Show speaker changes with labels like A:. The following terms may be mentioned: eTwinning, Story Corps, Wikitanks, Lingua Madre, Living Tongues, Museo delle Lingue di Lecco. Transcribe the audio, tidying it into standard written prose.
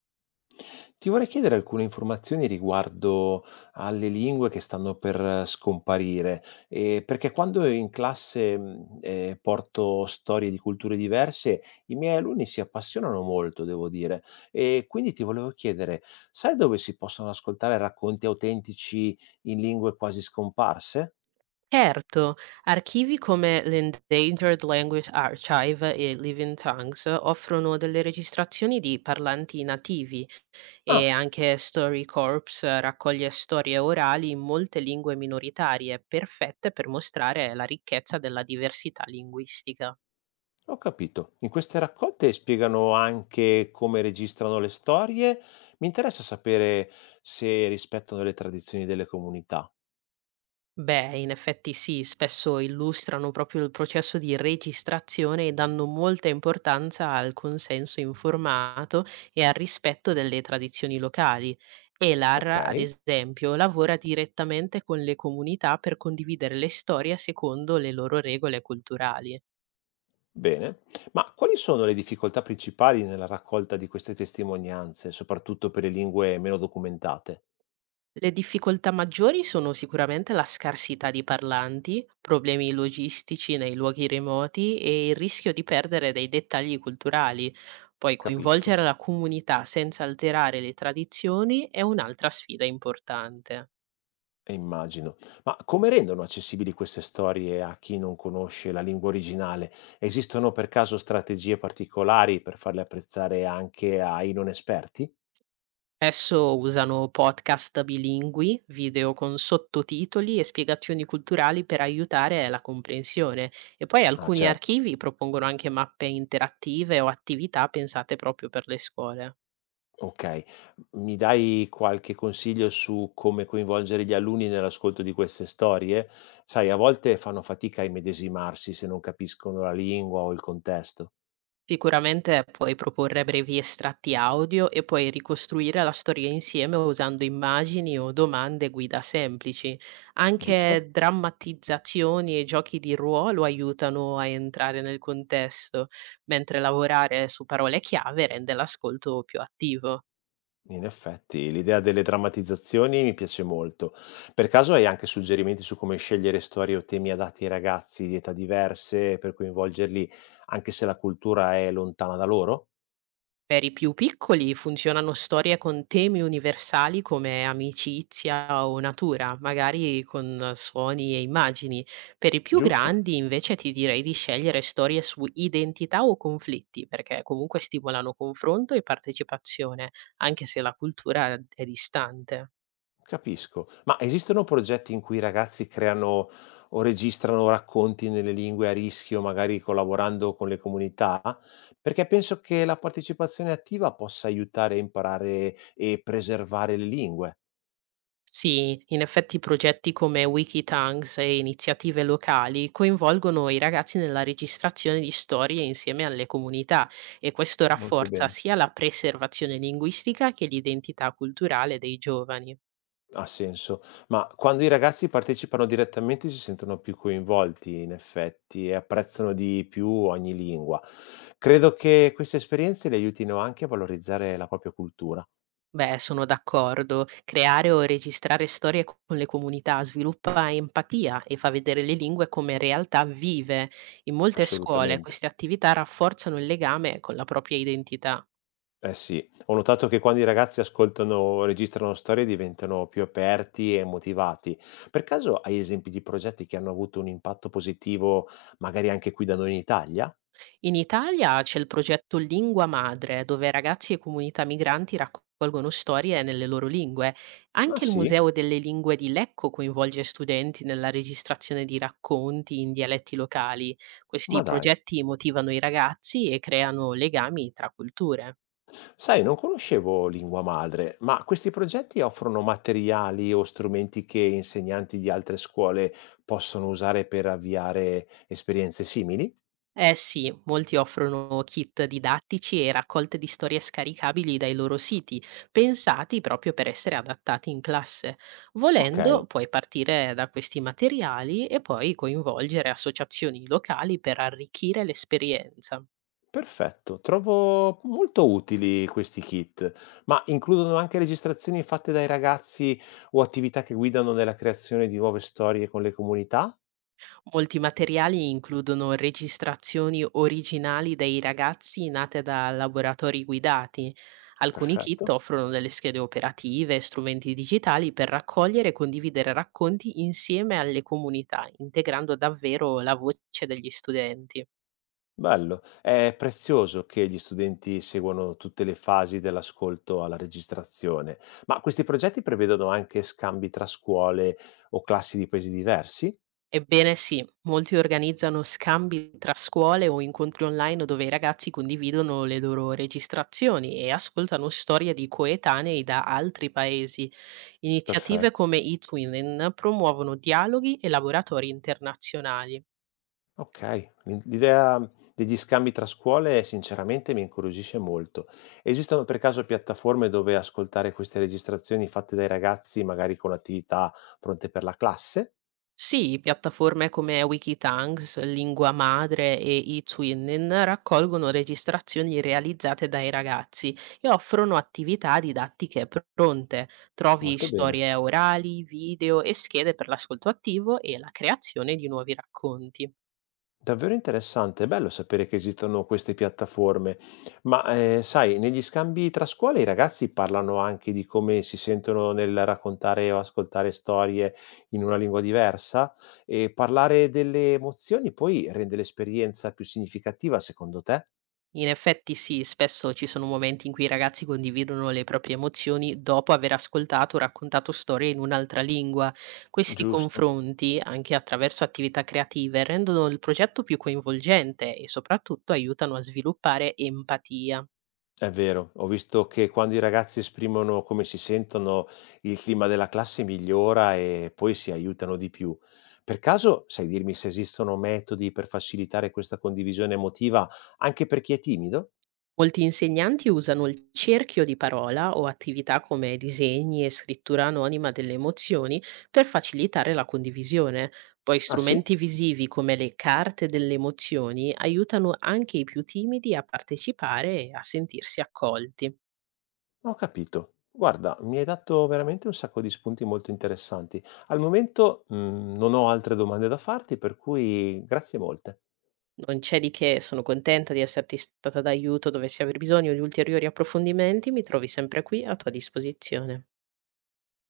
A: Ti vorrei chiedere alcune informazioni riguardo alle lingue che stanno per scomparire, perché quando in classe, porto storie di culture diverse, i miei alunni si appassionano molto, devo dire. E quindi ti volevo chiedere: sai dove si possono ascoltare racconti autentici in lingue quasi scomparse?
B: Certo, archivi come l'Endangered Language Archive e Living Tongues offrono delle registrazioni di parlanti nativi e
A: Ah.
B: anche Story Corps raccoglie storie orali in molte lingue minoritarie, perfette per mostrare la ricchezza della diversità linguistica.
A: Ho capito. In queste raccolte spiegano anche come registrano le storie. Mi interessa sapere se rispettano le tradizioni delle comunità.
B: Beh, in effetti sì, spesso illustrano proprio il processo di registrazione e danno molta importanza al consenso informato e al rispetto delle tradizioni locali.
A: Ok,
B: ELAR, ad esempio, lavora direttamente con le comunità per condividere le storie secondo le loro regole culturali.
A: bene. Ma quali sono le difficoltà principali nella raccolta di queste testimonianze, soprattutto per le lingue meno documentate?
B: Le difficoltà maggiori sono sicuramente la scarsità di parlanti, problemi logistici nei luoghi remoti e il rischio di perdere dei dettagli culturali. Poi
A: Capisco
B: coinvolgere la comunità senza alterare le tradizioni è un'altra sfida importante.
A: e immagino. Ma come rendono accessibili queste storie a chi non conosce la lingua originale? Esistono per caso strategie particolari per farle apprezzare anche ai non esperti?
B: Spesso usano podcast bilingui, video con sottotitoli e spiegazioni culturali per aiutare la comprensione, e poi
A: Ah,
B: alcuni
A: certo.
B: archivi propongono anche mappe interattive o attività pensate proprio per le scuole.
A: Okay. Mi dai qualche consiglio su come coinvolgere gli alunni nell'ascolto di queste storie? Sai, a volte fanno fatica a immedesimarsi se non capiscono la lingua o il contesto.
B: Sicuramente puoi proporre brevi estratti audio e puoi ricostruire la storia insieme usando immagini o domande guida semplici.
A: Giusto?
B: Anche drammatizzazioni e giochi di ruolo aiutano a entrare nel contesto, mentre lavorare su parole chiave rende l'ascolto più attivo.
A: In effetti, l'idea delle drammatizzazioni mi piace molto. Per caso hai anche suggerimenti su come scegliere storie o temi adatti ai ragazzi di età diverse per coinvolgerli, anche se la cultura è lontana da loro?
B: Per i più piccoli funzionano storie con temi universali come amicizia o natura, magari con suoni e immagini. Per i più
A: Giusto?
B: grandi invece ti direi di scegliere storie su identità o conflitti, perché comunque stimolano confronto e partecipazione, anche se la cultura è distante.
A: Capisco. Ma esistono progetti in cui i ragazzi creano o registrano racconti nelle lingue a rischio, magari collaborando con le comunità? Perché penso che la partecipazione attiva possa aiutare a imparare e preservare le lingue.
B: Sì, in effetti progetti come Wikitanks e iniziative locali coinvolgono i ragazzi nella registrazione di storie insieme alle comunità, e questo
A: Molto
B: rafforza
A: bene.
B: sia la preservazione linguistica che l'identità culturale dei giovani.
A: Ha senso. Ma quando i ragazzi partecipano direttamente si sentono più coinvolti, in effetti, e apprezzano di più ogni lingua. Credo che queste esperienze li aiutino anche a valorizzare la propria cultura.
B: Beh, sono d'accordo. Creare o registrare storie con le comunità sviluppa empatia e fa vedere le lingue come realtà vive. In molte scuole
A: Assolutamente.
B: queste attività rafforzano il legame con la propria identità.
A: Eh sì, ho notato che quando i ragazzi ascoltano registrano storie diventano più aperti e motivati. Per caso hai esempi di progetti che hanno avuto un impatto positivo, magari anche qui da noi in Italia?
B: In Italia c'è il progetto Lingua Madre, dove ragazzi e comunità migranti raccolgono storie nelle loro lingue.
A: Ah
B: Anche il
A: sì?
B: Museo delle Lingue di Lecco coinvolge studenti nella registrazione di racconti in dialetti locali. Questi
A: Ma dai.
B: progetti motivano i ragazzi e creano legami tra culture.
A: Sai, non conoscevo Lingua Madre, ma questi progetti offrono materiali o strumenti che insegnanti di altre scuole possono usare per avviare esperienze simili?
B: Eh sì, molti offrono kit didattici e raccolte di storie scaricabili dai loro siti, pensati proprio per essere adattati in classe.
A: Ok.
B: Volendo, puoi partire da questi materiali e poi coinvolgere associazioni locali per arricchire l'esperienza.
A: Perfetto, trovo molto utili questi kit, ma includono anche registrazioni fatte dai ragazzi o attività che guidano nella creazione di nuove storie con le comunità?
B: Molti materiali includono registrazioni originali dei ragazzi, nate da laboratori guidati. Alcuni kit
A: Perfetto,
B: offrono delle schede operative e strumenti digitali per raccogliere e condividere racconti insieme alle comunità, integrando davvero la voce degli studenti.
A: bello. È prezioso che gli studenti seguano tutte le fasi dall'ascolto alla registrazione, ma questi progetti prevedono anche scambi tra scuole o classi di paesi diversi?
B: Ebbene sì, molti organizzano scambi tra scuole o incontri online, dove i ragazzi condividono le loro registrazioni e ascoltano storie di coetanei da altri paesi. Iniziative
A: Perfetto.
B: come eTwinning promuovono dialoghi e laboratori internazionali.
A: Okay, l'idea degli scambi tra scuole sinceramente mi incuriosisce molto. Esistono per caso piattaforme dove ascoltare queste registrazioni fatte dai ragazzi, magari con attività pronte per la classe?
B: Sì, piattaforme come Wikitanks, Lingua Madre e eTwinning raccolgono registrazioni realizzate dai ragazzi e offrono attività didattiche pronte. Trovi
A: Molto bene.
B: storie orali, video e schede per l'ascolto attivo e la creazione di nuovi racconti.
A: Davvero interessante, è bello sapere che esistono queste piattaforme, ma sai, negli scambi tra scuole i ragazzi parlano anche di come si sentono nel raccontare o ascoltare storie in una lingua diversa e parlare delle emozioni poi rende l'esperienza più significativa, secondo te?
B: In effetti sì, spesso ci sono momenti in cui i ragazzi condividono le proprie emozioni dopo aver ascoltato o raccontato storie in un'altra lingua. Questi
A: Giusto.
B: confronti, anche attraverso attività creative, rendono il progetto più coinvolgente e soprattutto aiutano a sviluppare empatia.
A: È vero, ho visto che quando i ragazzi esprimono come si sentono, il clima della classe migliora e poi si aiutano di più. Per caso sai dirmi se esistono metodi per facilitare questa condivisione emotiva anche per chi è timido?
B: Molti insegnanti usano il cerchio di parola o attività come disegni e scrittura anonima delle emozioni per facilitare la condivisione. Poi
A: Ah sì?
B: strumenti visivi come le carte delle emozioni aiutano anche i più timidi a partecipare e a sentirsi accolti.
A: Ho capito. Guarda, mi hai dato veramente un sacco di spunti molto interessanti. Al momento, non ho altre domande da farti, per cui grazie molte.
B: Non c'è di che, sono contenta di esserti stata d'aiuto. Dovessi aver bisogno di ulteriori approfondimenti, mi trovi sempre qui a tua disposizione.